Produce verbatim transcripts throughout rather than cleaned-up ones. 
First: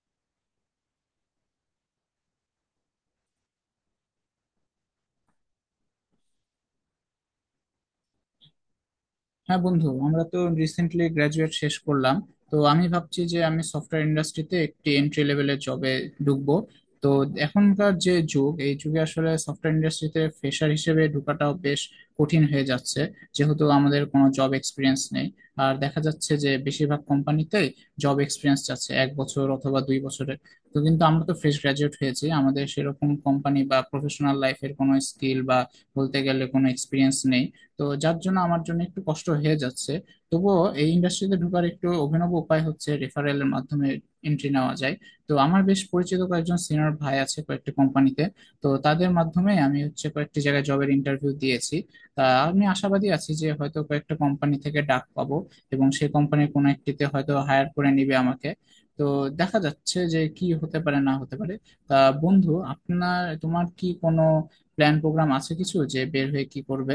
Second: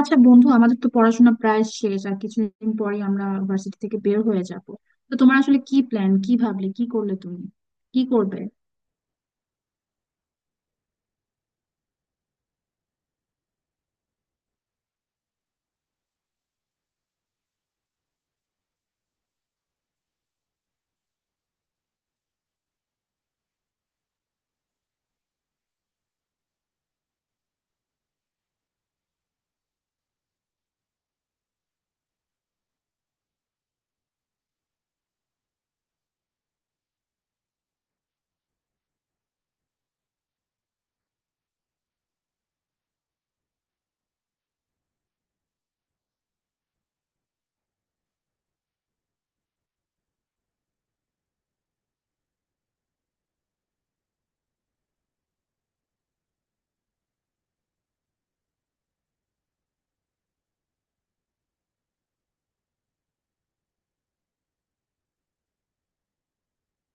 আচ্ছা বন্ধু, আমাদের তো পড়াশোনা প্রায় শেষ। আর কিছুদিন পরেই আমরা ভার্সিটি থেকে বের হয়ে যাব। তো তোমার আসলে কি প্ল্যান? কি ভাবলে, কি করলে তুমি, কি করবে? হ্যাঁ বন্ধু, আমরা তো রিসেন্টলি গ্রাজুয়েট শেষ করলাম। তো আমি ভাবছি যে আমি সফটওয়্যার ইন্ডাস্ট্রিতে একটি এন্ট্রি লেভেলের জবে ঢুকবো। তো এখনকার যে যুগ, এই যুগে আসলে সফটওয়্যার ইন্ডাস্ট্রিতে ফ্রেশার হিসেবে ঢোকাটাও বেশ কঠিন হয়ে যাচ্ছে, যেহেতু আমাদের কোনো জব এক্সপিরিয়েন্স নেই। আর দেখা যাচ্ছে যে বেশিরভাগ কোম্পানিতেই জব এক্সপিরিয়েন্স চাচ্ছে এক বছর অথবা দুই বছরের। তো কিন্তু আমরা তো ফ্রেশ গ্রাজুয়েট হয়েছি, আমাদের সেরকম কোম্পানি বা প্রফেশনাল লাইফের কোনো স্কিল বা বলতে গেলে কোনো এক্সপিরিয়েন্স নেই। তো যার জন্য আমার জন্য একটু কষ্ট হয়ে যাচ্ছে। তবুও এই ইন্ডাস্ট্রিতে ঢোকার একটু অভিনব উপায় হচ্ছে রেফারেলের মাধ্যমে এন্ট্রি নেওয়া যায়। তো আমার বেশ পরিচিত কয়েকজন সিনিয়র ভাই আছে কয়েকটি কোম্পানিতে। তো তাদের মাধ্যমে আমি হচ্ছে কয়েকটি জায়গায় জবের ইন্টারভিউ দিয়েছি। তা আমি আশাবাদী আছি যে হয়তো কয়েকটা কোম্পানি থেকে ডাক পাবো এবং সেই কোম্পানির কোনো একটিতে হয়তো হায়ার করে নিবে আমাকে। তো দেখা যাচ্ছে যে কি হতে পারে না হতে পারে। তা বন্ধু, আপনার তোমার কি কোনো প্ল্যান প্রোগ্রাম আছে কিছু যে বের হয়ে কি করবে?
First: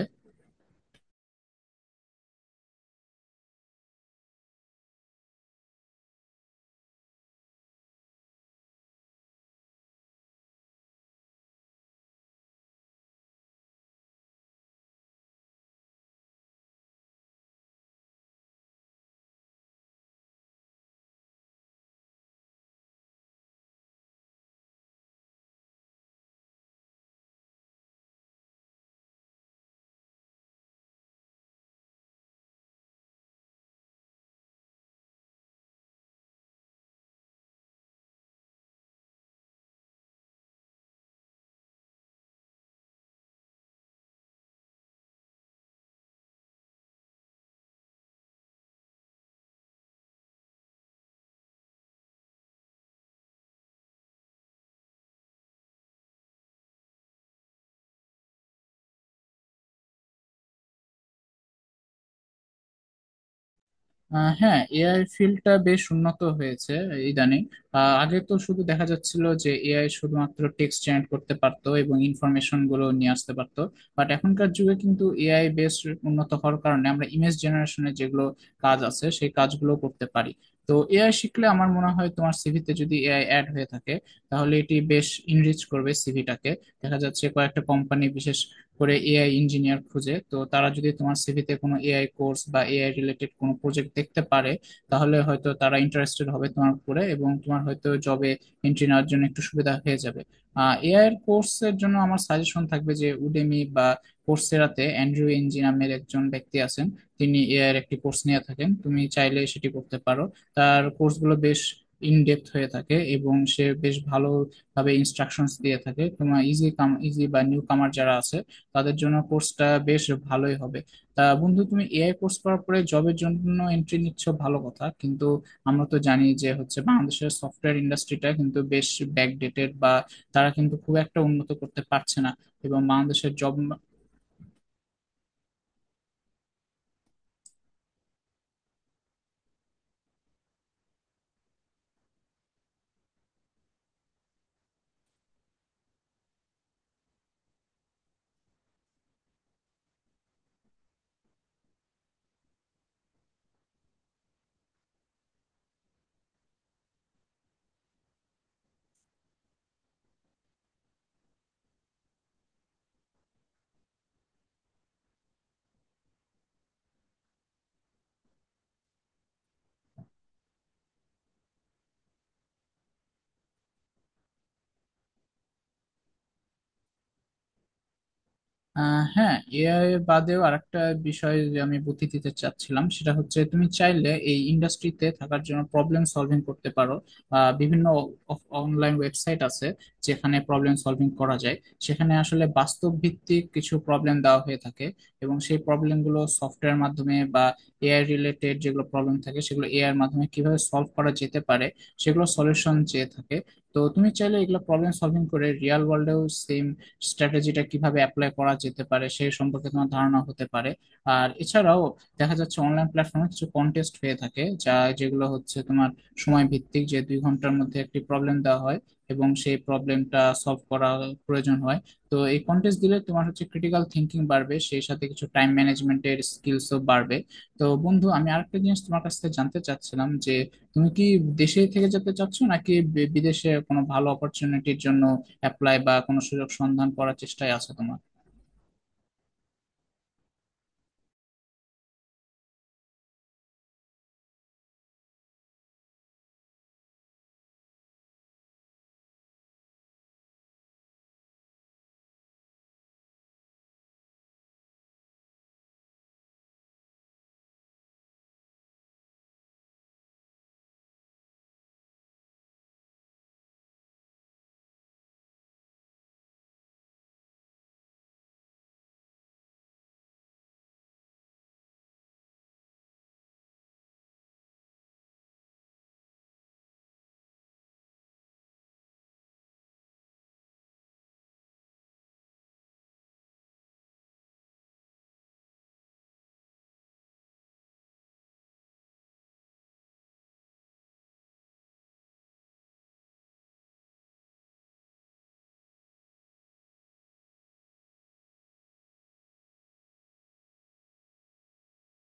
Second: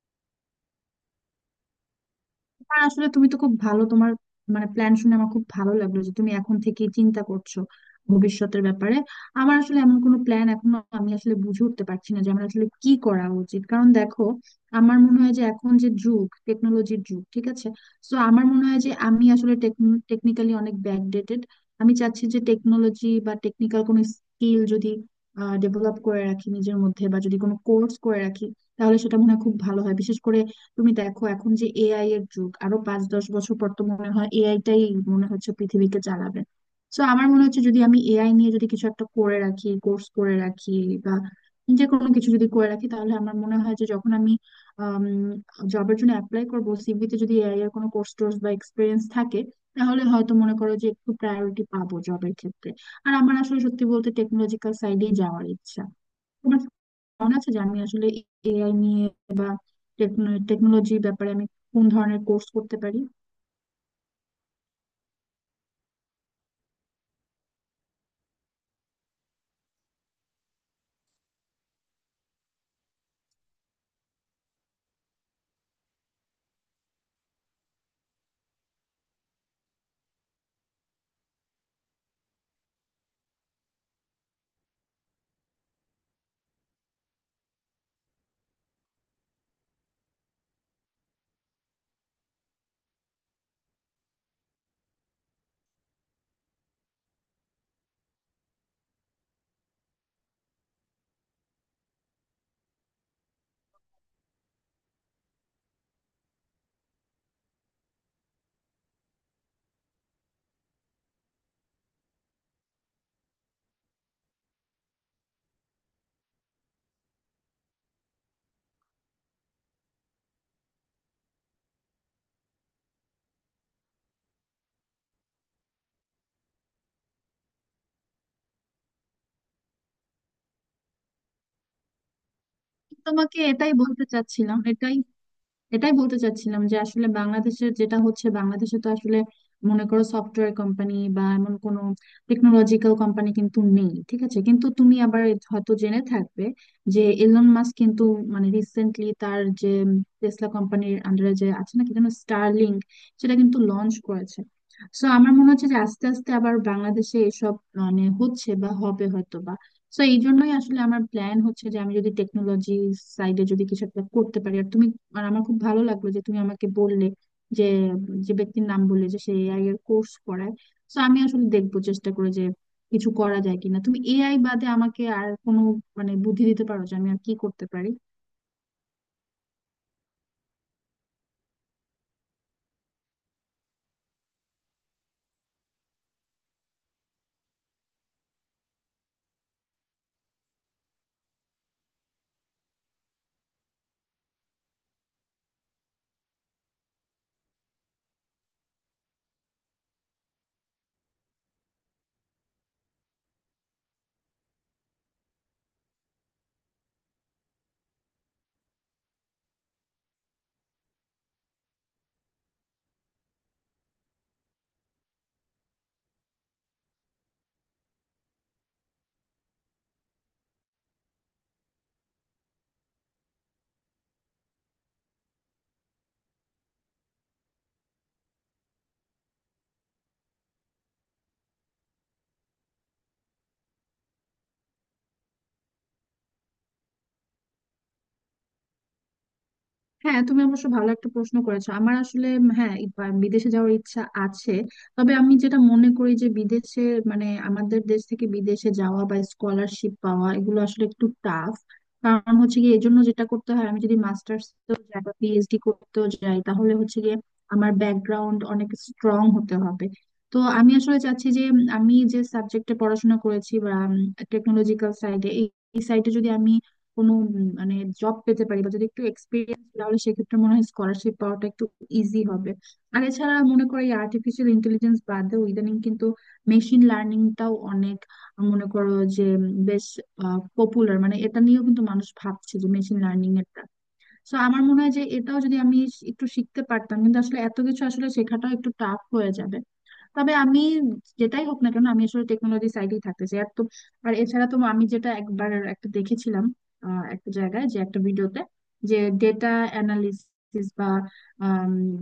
হ্যাঁ, আসলে তুমি তো খুব ভালো, তোমার মানে প্ল্যান শুনে আমার খুব ভালো লাগলো যে তুমি এখন থেকে চিন্তা করছো ভবিষ্যতের ব্যাপারে। আমার আসলে এমন কোনো প্ল্যান, এখনো আমি আসলে বুঝে উঠতে পারছি না যে আমার আসলে কি করা উচিত, কারণ দেখো, আমার মনে হয় যে এখন যে যুগ, টেকনোলজির যুগ, ঠিক আছে। তো আমার মনে হয় যে আমি আসলে টেকনিক্যালি অনেক ব্যাকডেটেড। আমি চাচ্ছি যে টেকনোলজি বা টেকনিক্যাল কোনো স্কিল যদি ডেভেলপ করে রাখি নিজের মধ্যে, বা যদি কোনো কোর্স করে রাখি, তাহলে সেটা মনে হয় খুব ভালো হয়। বিশেষ করে তুমি দেখো, এখন যে এআই এর যুগ, আরো পাঁচ দশ বছর পর তো মনে হয় এআই টাই মনে হচ্ছে পৃথিবীকে চালাবে। তো আমার মনে হচ্ছে যদি আমি এআই নিয়ে যদি কিছু একটা করে রাখি, কোর্স করে রাখি, বা যে কোনো কিছু যদি করে রাখি, তাহলে আমার মনে হয় যে যখন আমি জবের জন্য অ্যাপ্লাই করবো, সিভিতে যদি এআই এর কোনো কোর্স টোর্স বা এক্সপিরিয়েন্স থাকে, তাহলে হয়তো মনে করো যে একটু প্রায়োরিটি পাবো জবের ক্ষেত্রে। আর আমার আসলে সত্যি বলতে টেকনোলজিক্যাল সাইডেই যাওয়ার ইচ্ছা। মনে আছে যে আমি আসলে এআই নিয়ে বা টেকনোলজির ব্যাপারে আমি কোন ধরনের কোর্স করতে পারি? আহ, হ্যাঁ, এআই ফিল্ডটা বেশ উন্নত হয়েছে ইদানিং। আহ, আগে তো শুধু দেখা যাচ্ছিল যে এআই শুধুমাত্র টেক্সট জেনারেট করতে পারতো এবং ইনফরমেশন গুলো নিয়ে আসতে পারতো। বাট এখনকার যুগে কিন্তু এআই বেশ উন্নত হওয়ার কারণে আমরা ইমেজ জেনারেশনের যেগুলো কাজ আছে সেই কাজগুলো করতে পারি। তো এআই শিখলে আমার মনে হয় তোমার সিভিতে যদি এআই অ্যাড হয়ে থাকে, তাহলে এটি বেশ ইনরিচ করবে সিভিটাকে। দেখা যাচ্ছে কয়েকটা কোম্পানি বিশেষ করে এআই ইঞ্জিনিয়ার খুঁজে, তো তারা যদি তোমার সিভিতে কোনো এআই কোর্স বা এআই রিলেটেড কোনো প্রজেক্ট দেখতে পারে, তাহলে হয়তো তারা ইন্টারেস্টেড হবে তোমার উপরে এবং তোমার হয়তো জবে এন্ট্রি নেওয়ার জন্য একটু সুবিধা হয়ে যাবে। এআই এর কোর্সের জন্য আমার সাজেশন থাকবে যে উডেমি বা কোর্সেরাতে অ্যান্ড্রু ইঞ্জি নামের একজন ব্যক্তি আছেন, তিনি এআই এর একটি কোর্স নিয়ে থাকেন, তুমি চাইলে সেটি করতে পারো। তার কোর্সগুলো বেশ ইনডেপথ হয়ে থাকে এবং সে বেশ ভালোভাবে ইনস্ট্রাকশনস দিয়ে থাকে। তোমার ইজি কাম ইজি বা নিউ কামার যারা আছে তাদের জন্য কোর্সটা বেশ ভালোই হবে। তা বন্ধু, তুমি এআই কোর্স করার পরে জবের জন্য এন্ট্রি নিচ্ছ ভালো কথা, কিন্তু আমরা তো জানি যে হচ্ছে বাংলাদেশের সফটওয়্যার ইন্ডাস্ট্রিটা কিন্তু বেশ ব্যাকডেটেড বা তারা কিন্তু খুব একটা উন্নত করতে পারছে না এবং বাংলাদেশের তোমাকে জব। এটাই বলতে চাচ্ছিলাম। এটাই এটাই বলতে চাচ্ছিলাম যে আসলে বাংলাদেশের যেটা হচ্ছে, বাংলাদেশে তো আসলে মনে করো সফটওয়্যার কোম্পানি বা এমন কোনো টেকনোলজিক্যাল কোম্পানি কিন্তু নেই, ঠিক আছে? কিন্তু তুমি আবার হয়তো জেনে থাকবে যে এলন মাস্ক কিন্তু, মানে রিসেন্টলি তার যে টেসলা কোম্পানির আন্ডারে যে আছে না কি যেন, স্টারলিংক, সেটা কিন্তু লঞ্চ করেছে। সো আমার মনে হচ্ছে যে আস্তে আস্তে আবার বাংলাদেশে এসব মানে হচ্ছে বা হবে হয়তো। তো এই জন্যই আসলে আমার প্ল্যান হচ্ছে যে আমি যদি টেকনোলজি সাইডে যদি কিছু একটা করতে পারি। আর তুমি, আর আমার খুব ভালো লাগলো যে তুমি আমাকে বললে যে যে ব্যক্তির নাম বললে যে সে এআই এর কোর্স করায়, তো আমি আসলে দেখবো চেষ্টা করে যে কিছু করা যায় কিনা। তুমি এআই বাদে আমাকে আর কোনো মানে বুদ্ধি দিতে পারো যে আমি আর কি করতে পারি? আহ হ্যাঁ, এআই বাদেও আরেকটা বিষয় যে আমি বুদ্ধি দিতে চাচ্ছিলাম সেটা হচ্ছে তুমি চাইলে এই ইন্ডাস্ট্রিতে থাকার জন্য প্রবলেম সলভিং করতে পারো। আহ, বিভিন্ন অনলাইন ওয়েবসাইট আছে যেখানে প্রবলেম সলভিং করা যায়। সেখানে আসলে বাস্তব ভিত্তিক কিছু প্রবলেম দেওয়া হয়ে থাকে এবং সেই প্রবলেমগুলো সফটওয়্যার মাধ্যমে বা এআই রিলেটেড যেগুলো প্রবলেম থাকে সেগুলো এআই এর মাধ্যমে কিভাবে সলভ করা যেতে পারে সেগুলো সলিউশন চেয়ে থাকে। তো তুমি চাইলে এগুলো প্রবলেম সলভিং করে রিয়েল ওয়ার্ল্ডেও সেম স্ট্র্যাটেজিটা কিভাবে অ্যাপ্লাই করা যেতে পারে সেই সম্পর্কে তোমার ধারণা হতে পারে। আর এছাড়াও দেখা যাচ্ছে অনলাইন প্ল্যাটফর্মে কিছু কন্টেস্ট হয়ে থাকে যা যেগুলো হচ্ছে তোমার সময় ভিত্তিক, যে দুই ঘন্টার মধ্যে একটি প্রবলেম দেওয়া হয় এবং সেই প্রবলেমটা সলভ করা প্রয়োজন হয়। তো এই কন্টেস্ট দিলে তোমার হচ্ছে ক্রিটিক্যাল থিঙ্কিং বাড়বে, সেই সাথে কিছু টাইম ম্যানেজমেন্টের স্কিলসও বাড়বে। তো বন্ধু, আমি আরেকটা জিনিস তোমার কাছ থেকে জানতে চাচ্ছিলাম যে তুমি কি দেশে থেকে যেতে চাচ্ছ নাকি বি- বিদেশে কোনো ভালো অপরচুনিটির জন্য অ্যাপ্লাই বা কোনো সুযোগ সন্ধান করার চেষ্টায় আছো তোমার? হ্যাঁ, তুমি অবশ্য ভালো একটা প্রশ্ন করেছো। আমার আসলে উম, হ্যাঁ, ই- বা- বিদেশে যাওয়ার ইচ্ছা আছে। তবে আমি যেটা মনে করি যে বিদেশে, মানে আমাদের দেশ থেকে বিদেশে যাওয়া বা স্কলারশিপ পাওয়া এগুলো আসলে একটু টাফ। কারণ হচ্ছে গিয়ে এর জন্য যেটা করতে হয়, আমি যদি মাস্টার্স যাই বা পি এইচ ডি করতেও যাই, তাহলে হচ্ছে গিয়ে আমার ব্যাকগ্রাউন্ড অনেক স্ট্রং হতে হবে। তো আমি আসলে চাচ্ছি যে উম, আমি যে সাবজেক্টে পড়াশোনা করেছি, বা টেকনোলজিক্যাল সাইডে, এই সাইডে যদি আমি কোনো উম, মানে জব পেতে পারি বা যদি একটু এক্সপিরিয়েন্স, তাহলে সেক্ষেত্রে মনে হয় স্কলারশিপ পাওয়াটা একটু ইজি হবে। আর এছাড়া মনে করো, এই আর্টিফিশিয়াল ইন্টেলিজেন্স বাদেও ইদানিং কিন্তু মেশিন লার্নিংটাও অনেক, আহ, মনে করো যে উম, বেশ পপুলার, মানে এটা নিয়েও কিন্তু মানুষ ভাবছে, যে মেশিন লার্নিং এরটা। তো আমার মনে হয় যে এটাও যদি আমি একটু শিখতে পারতাম, কিন্তু আসলে এত কিছু আসলে শেখাটাও একটু টাফ হয়ে যাবে। তবে আমি, যেটাই হোক না কেন, আমি আসলে টেকনোলজি সাইডেই থাকতে চাই। আর তো, আর এছাড়া তো আমি যেটা একবার একটা দেখেছিলাম আহ, একটা জায়গায়, যে একটা ভিডিওতে, যে ডেটা অ্যানালিসিস বা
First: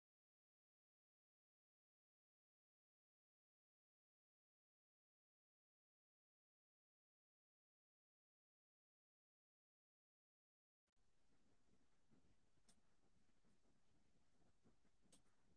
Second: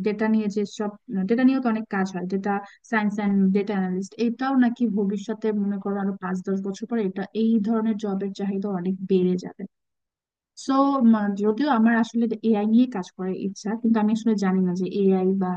ডেটা নিয়ে, যে সব ডেটা নিয়েও তো অনেক কাজ হয়, data science and data analyst, এটাও নাকি ভবিষ্যতে মনে করো আরো পাঁচ দশ বছর পরে এটা এই ধরনের জবের চাহিদা অনেক বেড়ে যাবে। সো যদিও আমার আসলে এআই নিয়ে কাজ করার ইচ্ছা, কিন্তু আমি আসলে জানি না যে এআই বা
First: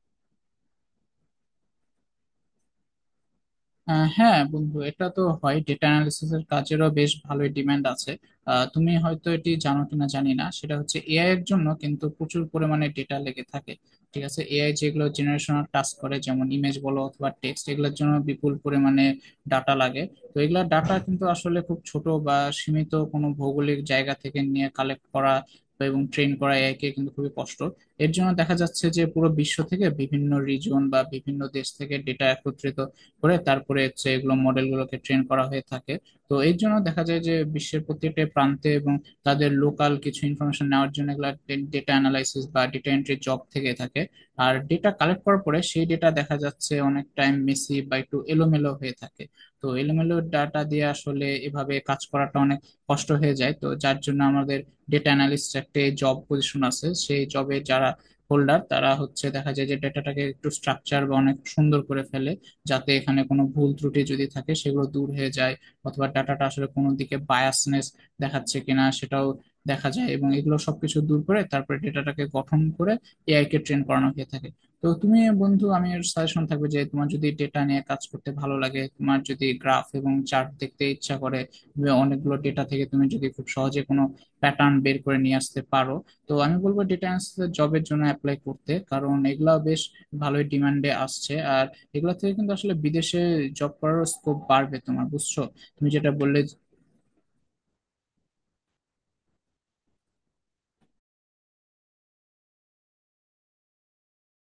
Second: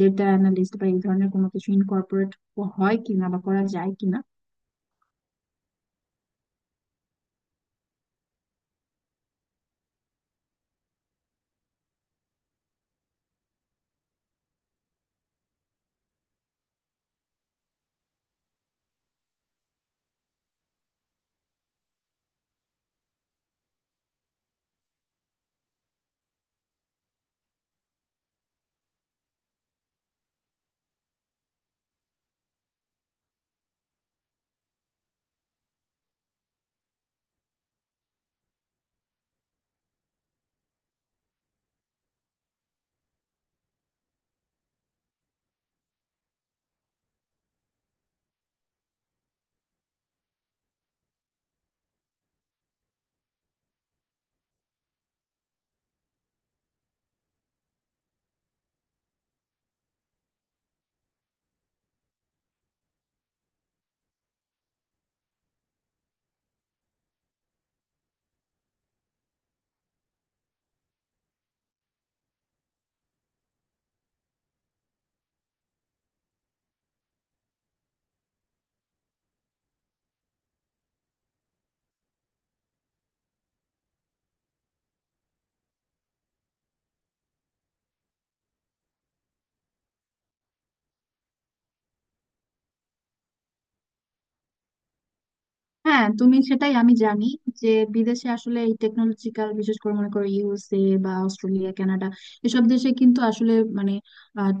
ডেটা অ্যানালিস্ট বা এই ধরনের কোনো কিছু ইনকর্পোরেট হয় কিনা বা করা যায় আহ কিনা। হ্যাঁ বন্ধু, এটা তো হয়, ডেটা অ্যানালিসিস এর কাজেরও বেশ ভালোই ডিমান্ড আছে। আহ, তুমি হয়তো এটি জানো কিনা জানি না, সেটা হচ্ছে এআই এর জন্য কিন্তু প্রচুর পরিমাণে ডেটা লেগে থাকে। ঠিক আছে, এআই যেগুলো জেনারেশনাল টাস্ক করে যেমন ইমেজ বলো অথবা টেক্সট, এগুলোর জন্য বিপুল পরিমাণে ডাটা লাগে। তো এগুলা ডাটা কিন্তু আসলে খুব ছোট বা সীমিত কোনো ভৌগোলিক জায়গা থেকে নিয়ে কালেক্ট করা বা এবং ট্রেন করা এআই কে কিন্তু খুবই কষ্ট। এর জন্য দেখা যাচ্ছে যে পুরো বিশ্ব থেকে বিভিন্ন রিজন বা বিভিন্ন দেশ থেকে ডেটা একত্রিত করে তারপরে হচ্ছে এগুলো মডেলগুলোকে ট্রেন করা হয়ে থাকে। তো এর জন্য দেখা যায় যে বিশ্বের প্রত্যেকটা প্রান্তে এবং তাদের লোকাল কিছু ইনফরমেশন নেওয়ার জন্য এগুলো ডেটা অ্যানালাইসিস বা ডেটা এন্ট্রি জব থেকে থাকে। আর ডেটা কালেক্ট করার পরে সেই ডেটা দেখা যাচ্ছে অনেক টাইম মেসি বা একটু এলোমেলো হয়ে থাকে। তো এলোমেলো ডাটা দিয়ে আসলে এভাবে কাজ করাটা অনেক কষ্ট হয়ে যায়, তো যার জন্য আমাদের ডেটা অ্যানালিস্ট একটা জব পজিশন আছে, সেই জবে যারা হোল্ডার তারা হচ্ছে দেখা যায় যে ডেটাটাকে একটু স্ট্রাকচার বা অনেক সুন্দর করে ফেলে, যাতে এখানে কোনো ভুল ত্রুটি যদি থাকে সেগুলো দূর হয়ে যায়, অথবা ডাটাটা আসলে কোনো দিকে বায়াসনেস দেখাচ্ছে কিনা সেটাও দেখা যায় এবং এগুলো সবকিছু দূর করে তারপরে ডেটাটাকে গঠন করে এআই কে ট্রেন করানো হয়ে থাকে। তো তুমি বন্ধু, আমি সাজেশন থাকবে যে তোমার যদি ডেটা নিয়ে কাজ করতে ভালো লাগে, তোমার যদি গ্রাফ এবং চার্ট দেখতে ইচ্ছা করে, তুমি অনেকগুলো ডেটা থেকে তুমি যদি খুব সহজে কোনো প্যাটার্ন বের করে নিয়ে আসতে পারো, তো আমি বলবো ডেটা অ্যানালিসিস জবের জন্য অ্যাপ্লাই করতে, কারণ এগুলা বেশ ভালোই ডিমান্ডে আসছে আর এগুলা থেকে কিন্তু আসলে বিদেশে জব করার স্কোপ বাড়বে তোমার, বুঝছো তুমি হ্যাঁ যেটা তুমি, বললে। সেটাই আমি জানি যে বিদেশে আসলে এই টেকনোলজিক্যাল, বিশেষ করে মনে করো ইউ এস এ বা অস্ট্রেলিয়া, কানাডা, এসব দেশে কিন্তু আসলে মানে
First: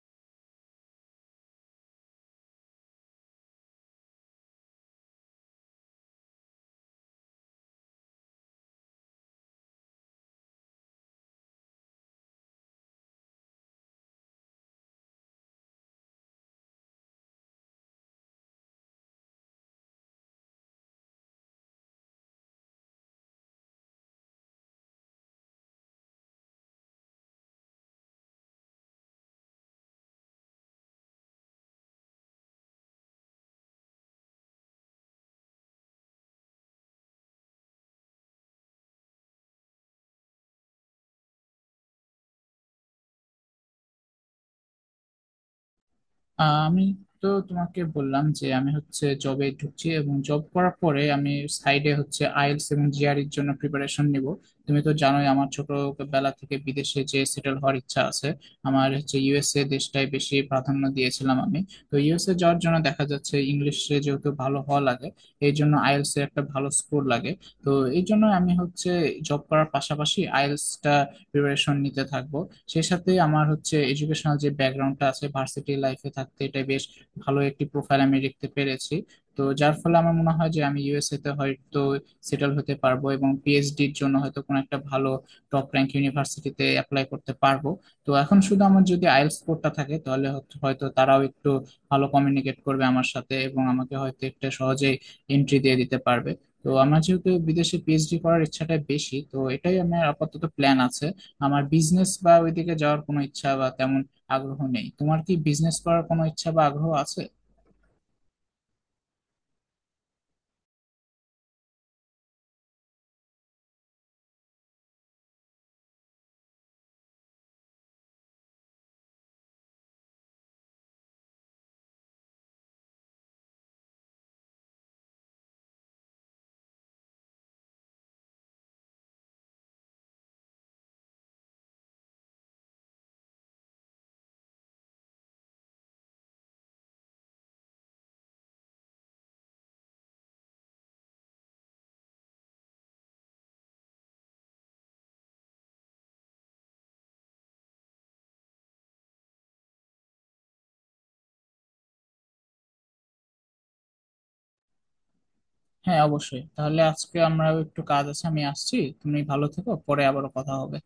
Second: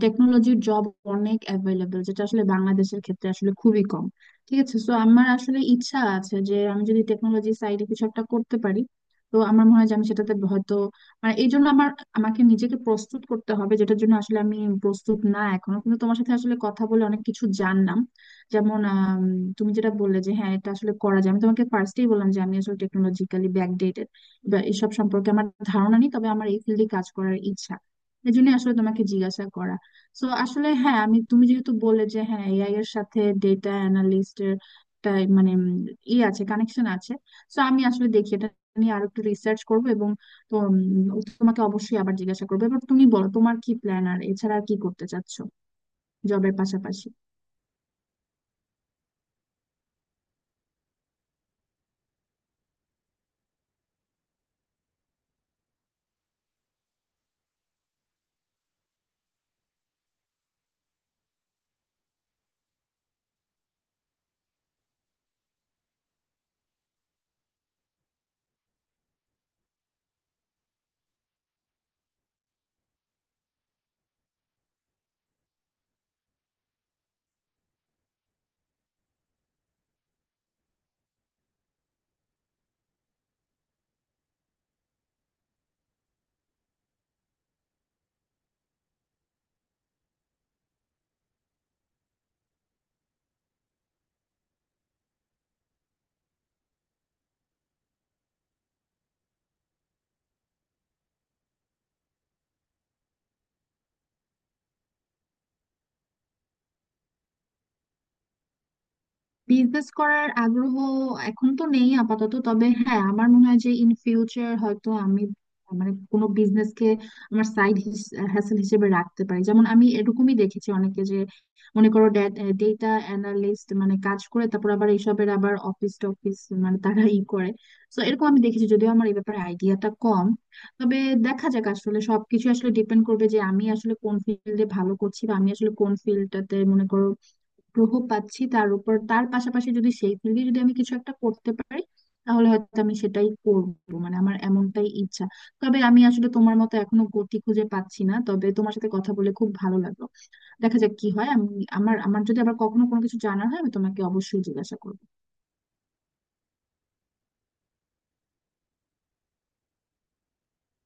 টেকনোলজির জব অনেক অ্যাভেলেবল, যেটা আসলে বাংলাদেশের ক্ষেত্রে আসলে খুবই কম, ঠিক আছে। সো আমার আসলে ইচ্ছা আছে যে আমি যদি টেকনোলজি সাইডে কিছু একটা করতে পারি। তো আমার মনে হয় যে আমি সেটাতে হয়তো, মানে এই জন্য আমার, আমাকে নিজেকে প্রস্তুত করতে হবে, যেটার জন্য আসলে আমি প্রস্তুত না এখনো, কিন্তু তোমার সাথে আসলে কথা বলে অনেক কিছু জানলাম। যেমন আম, তুমি যেটা বললে যে হ্যাঁ এটা আসলে করা যায়। আমি তোমাকে ফার্স্টেই বললাম যে আমি আসলে টেকনোলজিক্যালি ব্যাকডেটেড বা এসব সম্পর্কে আমার ধারণা নেই, তবে আমার এই ফিল্ডে কাজ করার ইচ্ছা, এই জন্য আসলে তোমাকে জিজ্ঞাসা করা। তো আসলে হ্যাঁ, আমি, তুমি যেহেতু বললে যে হ্যাঁ এআই এর সাথে ডেটা অ্যানালিস্টের মানে উম, ই আছে, কানেকশন আছে। তো আমি আসলে দেখি এটা নিয়ে আরো একটু রিসার্চ করবো। এবং তো উম, তোমাকে অবশ্যই আবার জিজ্ঞাসা করবো। এবার তুমি বলো, তোমার কি প্ল্যান, আর এছাড়া আর কি করতে চাচ্ছো জবের আহ, আমি পাশাপাশি? তো তোমাকে বললাম যে আমি হচ্ছে জবে ঢুকছি এবং জব করার পরে আমি সাইডে হচ্ছে আইএলটিএস এবং জিআরইর জন্য প্রিপারেশন নিব। তুমি তো জানোই আমার ছোটবেলা থেকে বিদেশে যে সেটেল হওয়ার ইচ্ছা আছে। আমার হচ্ছে ইউএসএ দেশটাই বেশি প্রাধান্য দিয়েছিলাম আমি। তো ইউএসএ যাওয়ার জন্য দেখা যাচ্ছে ইংলিশে যেহেতু ভালো হওয়া লাগে, এই জন্য আইএলটিএস এর একটা ভালো স্কোর লাগে। তো এই জন্য আমি হচ্ছে জব করার পাশাপাশি আইএলটিএস টা প্রিপারেশন নিতে থাকবো। সেই সাথে আমার হচ্ছে এডুকেশনাল যে ব্যাকগ্রাউন্ডটা আছে ভার্সিটি লাইফে থাকতে, এটা বেশ ভালো একটি প্রোফাইল আমি দেখতে পেরেছি। তো যার ফলে আমার মনে হয় যে আমি ইউএসএ তে হয়তো সেটেল হতে পারবো এবং পিএইচডির জন্য হয়তো কোনো একটা ভালো টপ র্যাঙ্ক ইউনিভার্সিটিতে অ্যাপ্লাই করতে পারবো। তো এখন শুধু আমার যদি আইএলটিএস স্কোরটা থাকে তাহলে হয়তো হয়তো তারাও একটু ভালো কমিউনিকেট করবে আমার সাথে এবং আমাকে হয়তো একটা সহজেই এন্ট্রি দিয়ে দিতে পারবে। তো আমার যেহেতু বিদেশে পিএইচডি করার ইচ্ছাটা বেশি, তো এটাই আমার আপাতত প্ল্যান আছে। আমার বিজনেস বা ওইদিকে যাওয়ার কোনো ইচ্ছা বা তেমন আগ্রহ নেই। তোমার কি বিজনেস করার কোনো ইচ্ছা বা আগ্রহ আছে? বিজনেস করার আগ্রহ এখন তো নেই আপাতত। তবে হ্যাঁ, আমার মনে হয় যে ইন ফিউচার হয়তো আমি, মানে কোনো বিজনেস কে আমার সাইড হ্যাসেল হিসেবে রাখতে পারি। যেমন আমি এরকমই দেখেছি, অনেকে যে মনে করো ডেটা অ্যানালিস্ট মানে কাজ করে, তারপর আবার এইসবের আবার অফিস টফিস মানে তারা ই করে। তো এরকম আমি দেখেছি, যদিও আমার এই ব্যাপারে আইডিয়াটা কম। তবে দেখা যাক, আসলে সবকিছু আসলে ডিপেন্ড করবে যে আমি আসলে কোন ফিল্ডে ভালো করছি বা আমি আসলে কোন ফিল্ডটাতে মনে করো আগ্রহ পাচ্ছি, তার উপর। তার পাশাপাশি যদি সেই থেকে যদি আমি কিছু একটা করতে পারি, তাহলে হয়তো আমি সেটাই করবো, মানে আমার এমনটাই ইচ্ছা। তবে আমি আসলে তোমার মতো এখনো গতি খুঁজে পাচ্ছি না, তবে তোমার সাথে কথা বলে খুব ভালো লাগলো। দেখা যাক কি হয়। আমি, আমার আমার যদি আবার কখনো কোনো কিছু জানার হয় আমি তোমাকে অবশ্যই জিজ্ঞাসা করবো। হ্যাঁ অবশ্যই, তাহলে আজকে আমরাও একটু কাজ আছে, আমি আসছি। তুমি ভালো থেকো, পরে আবারও কথা হবে।